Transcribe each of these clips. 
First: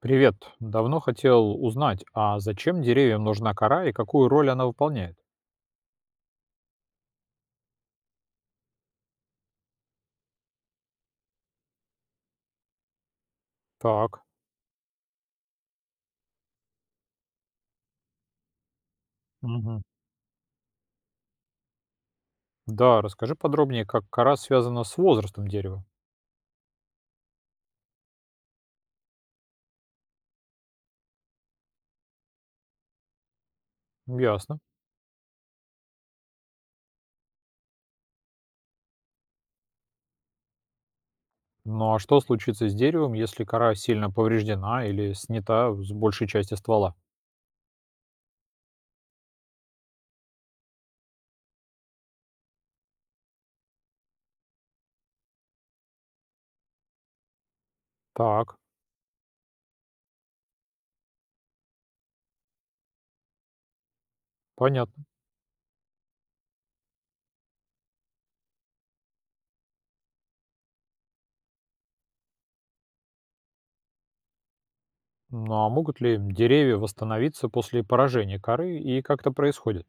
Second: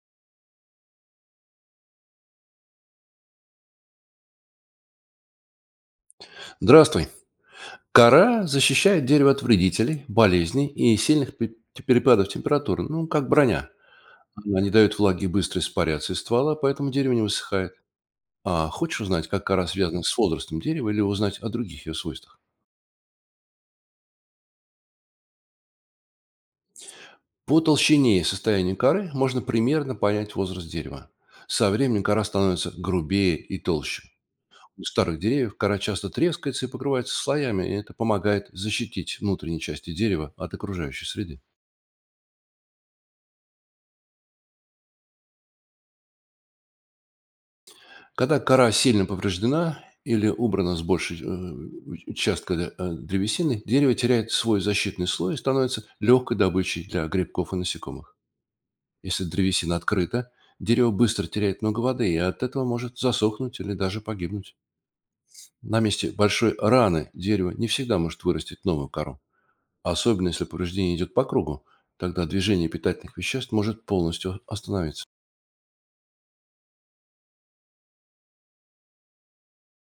Привет. Давно хотел узнать, а зачем деревьям нужна кора и какую роль она выполняет? Здравствуй. Кора защищает дерево от вредителей, болезней и сильных перепадов температуры, ну, как броня. Так. Она не дает влаге быстро испаряться из ствола, поэтому дерево не высыхает. А хочешь узнать, как кора Мгм. связана с возрастом дерева или узнать о других ее свойствах? Да, расскажи подробнее, как кора связана с возрастом дерева. По толщине и состоянию коры можно примерно понять возраст дерева. Со временем кора становится грубее и толще. Ясно. У старых деревьев кора часто трескается и покрывается слоями, и это помогает защитить внутренние части дерева от окружающей среды. Ну а что случится с деревом, если кора сильно повреждена или снята с большей части ствола? Когда кора сильно повреждена или убрана с большей участка древесины, дерево теряет свой защитный слой и становится легкой добычей для грибков и насекомых. Так, Если древесина открыта, дерево быстро теряет много воды и от этого может засохнуть или даже погибнуть. понятно. На месте большой раны дерево не всегда может вырастить новую кору, особенно если повреждение идет по кругу, тогда движение питательных веществ может полностью остановиться. Ну а могут ли деревья восстановиться после поражения коры и как это происходит?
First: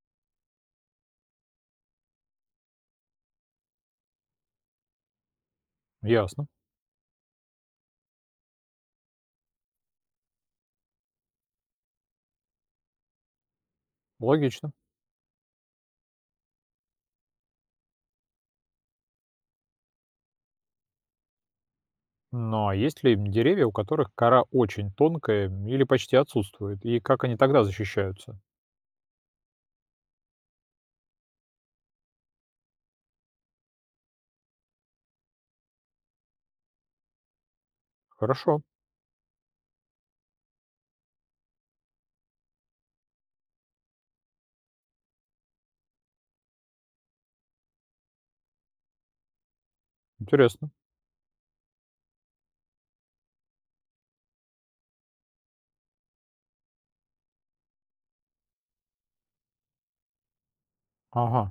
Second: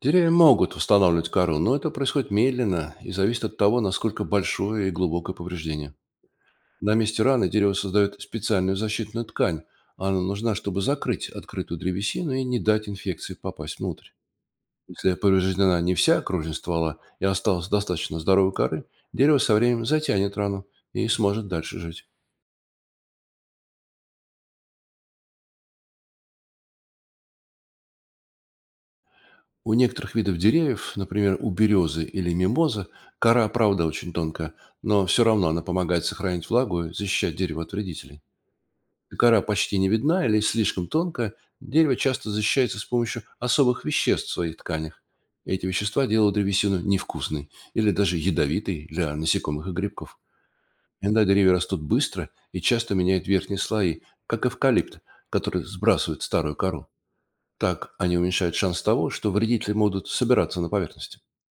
Деревья могут восстанавливать кору, но это происходит медленно и зависит от того, насколько большое и глубокое повреждение. Ясно. На месте раны дерево создает специальную защитную ткань. Она нужна, чтобы закрыть открытую древесину и не дать инфекции попасть внутрь. Логично. Если повреждена не вся окружность ствола и осталась достаточно здоровой коры, дерево со временем затянет рану и сможет дальше жить. Но есть ли деревья, у которых кора очень тонкая или почти отсутствует, и как они тогда защищаются? У некоторых видов деревьев, например, у березы или мимозы, кора, правда, очень тонкая, но все равно она помогает сохранить влагу и защищать дерево от вредителей. Хорошо, Кора почти не видна или слишком тонкая, дерево часто защищается с помощью особых веществ в своих тканях. Эти вещества делают древесину невкусной или даже ядовитой для насекомых и грибков. интересно. Иногда деревья растут быстро и часто меняют верхние слои, как эвкалипт, который сбрасывает старую кору. Так они уменьшают шанс того, что вредители могут собираться на поверхности. Ага,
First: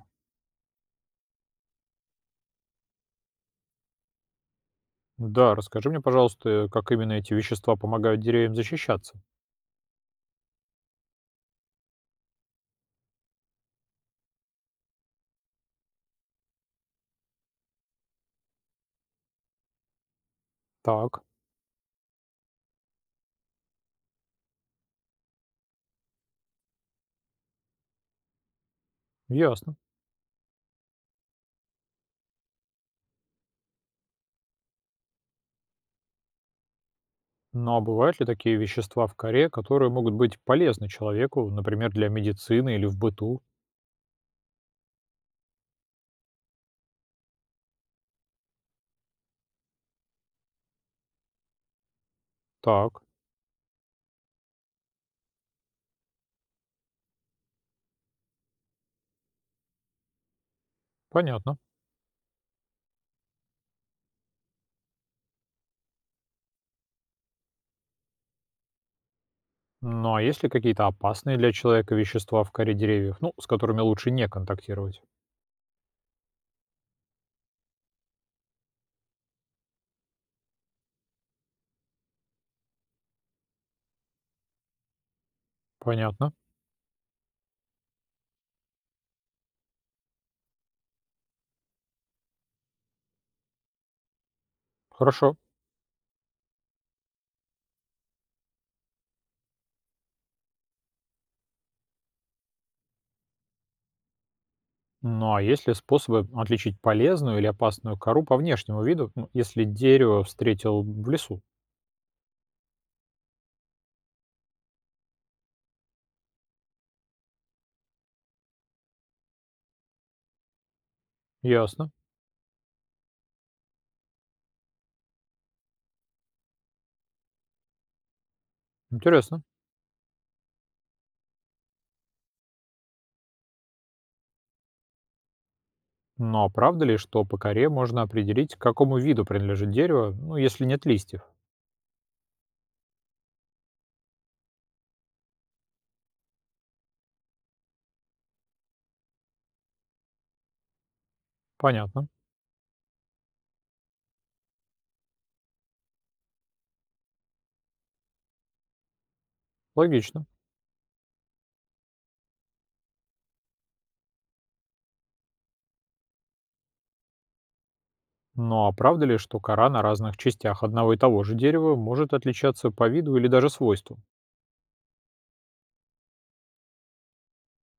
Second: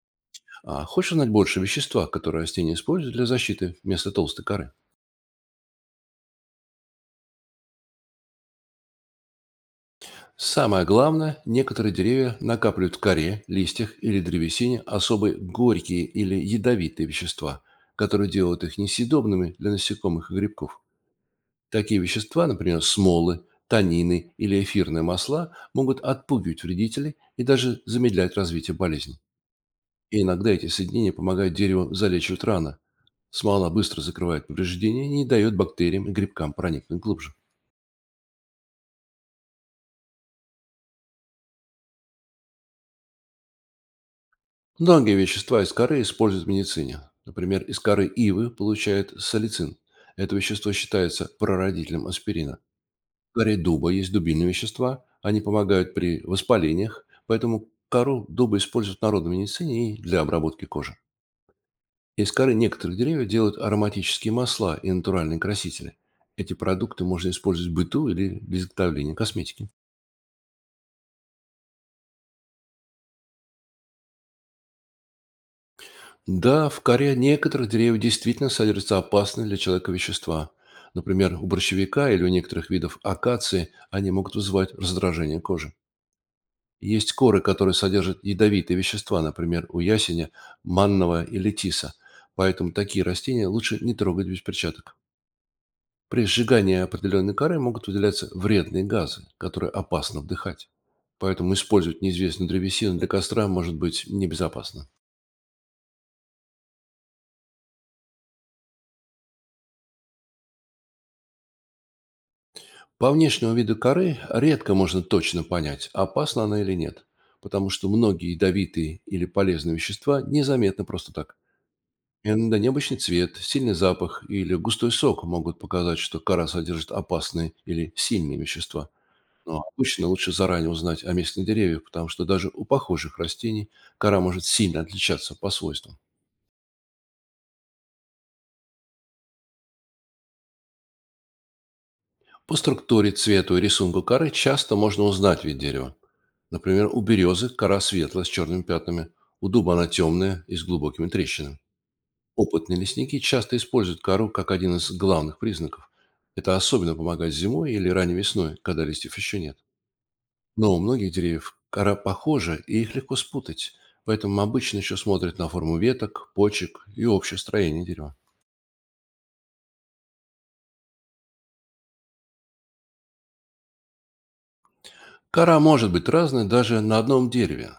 А хочешь узнать больше о веществах, которые растения используют для защиты вместо толстой коры? да, расскажи мне, пожалуйста, как именно эти вещества помогают деревьям защищаться. Самое главное, некоторые деревья накапливают в коре, листьях или древесине особые горькие или ядовитые вещества, которые делают их несъедобными для насекомых и грибков. Так, Такие вещества, например, смолы, танины или эфирные масла, могут отпугивать вредителей и даже замедлять развитие болезни. ясно. И иногда эти соединения помогают дереву залечивать рано. Смола быстро закрывает повреждения и не дает бактериям и грибкам проникнуть глубже. Ну а бывают ли такие вещества в коре, которые могут быть полезны человеку, например, для медицины или в быту? Многие вещества из коры используют в медицине. Например, из коры ивы получают салицин. Это вещество считается прародителем аспирина. Так, В коре дуба есть дубильные вещества. Они помогают при воспалениях, поэтому кору дуба используют в народной медицине и для обработки кожи. понятно. Из коры некоторых деревьев делают ароматические масла и натуральные красители. Эти продукты можно использовать в быту или для изготовления косметики. Ну а есть ли какие-то опасные для человека вещества в коре деревьев, ну, с которыми лучше не контактировать? Да, в коре некоторых деревьев действительно содержатся опасные для человека вещества. Например, у борщевика или у некоторых видов акации они могут вызывать раздражение кожи. Понятно. Есть коры, которые содержат ядовитые вещества, например, у ясеня, манного или тиса. Поэтому такие растения лучше не трогать без перчаток. Хорошо. При сжигании определенной коры могут выделяться вредные газы, которые опасно вдыхать. Поэтому использовать неизвестную древесину для костра может быть небезопасно. Ну, а есть ли способы отличить полезную или опасную кору по внешнему виду, ну, если дерево встретил в лесу? По внешнему виду коры редко можно точно понять, опасна она или нет, потому что многие ядовитые или полезные вещества незаметны просто так. Ясно. Иногда необычный цвет, сильный запах или густой сок могут показать, что кора содержит опасные или сильные вещества. Интересно. Но обычно лучше заранее узнать о местных деревьях, потому что даже у похожих растений кора может сильно отличаться по свойствам. Но правда ли, что по коре можно определить, к какому виду принадлежит дерево, ну, если нет листьев? По структуре, цвету и рисунку коры часто можно узнать вид дерева. Например, у березы кора светлая с черными пятнами, у дуба она темная и с глубокими трещинами. Понятно. Опытные лесники часто используют кору как один из главных признаков. Это особенно помогает зимой или ранней весной, когда листьев еще нет. Логично. Но у многих деревьев кора похожа, и их легко спутать, поэтому обычно еще смотрят на форму веток, почек и общее строение дерева. Но а правда ли, что кора на разных частях одного и того же дерева может отличаться по виду или даже свойству? Кора может быть разной даже на одном дереве.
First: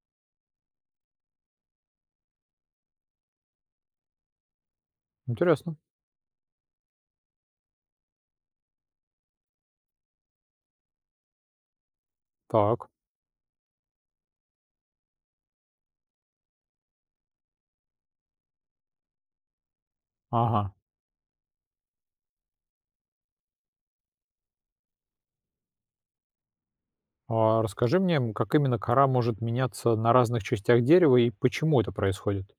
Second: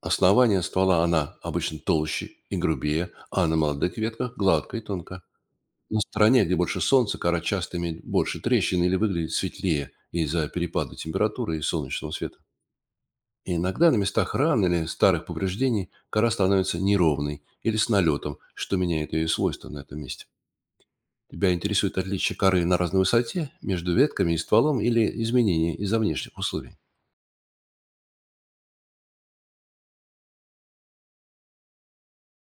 Основание ствола она обычно толще и грубее, а на молодых ветках гладкая и тонкая. Интересно. На стороне, где больше солнца, кора часто имеет больше трещин или выглядит светлее из-за перепада температуры и солнечного света. Так. И иногда на местах ран или старых повреждений кора становится неровной или с налетом, что меняет ее свойства на этом месте. Ага. Тебя интересует отличие коры на разной высоте между ветками и стволом или изменения из-за внешних условий? А расскажи мне, как именно кора может меняться на разных частях дерева и почему это происходит?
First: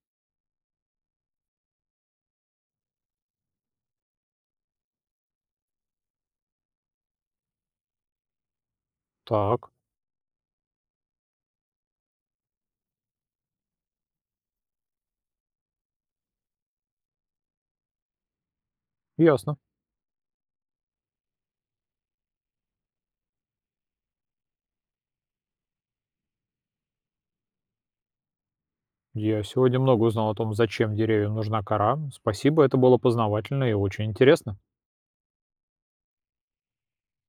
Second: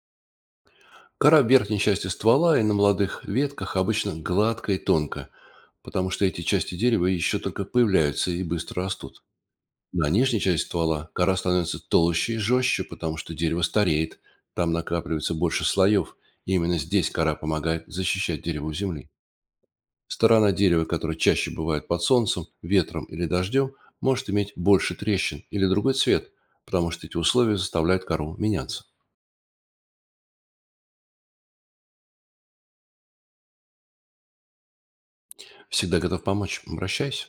Кора в верхней части ствола и на молодых ветках обычно гладкая и тонкая, потому что эти части дерева еще только появляются и быстро растут. Так. На нижней части ствола кора становится толще и жестче, потому что дерево стареет, там накапливается больше слоев, и именно здесь кора помогает защищать дерево у земли. Ясно. Сторона дерева, которая чаще бывает под солнцем, ветром или дождем, может иметь больше трещин или другой цвет, потому что эти условия заставляют кору меняться. Я сегодня много узнал о том, зачем деревьям нужна кора. Спасибо, это было познавательно и очень интересно. Всегда готов помочь. Обращайся.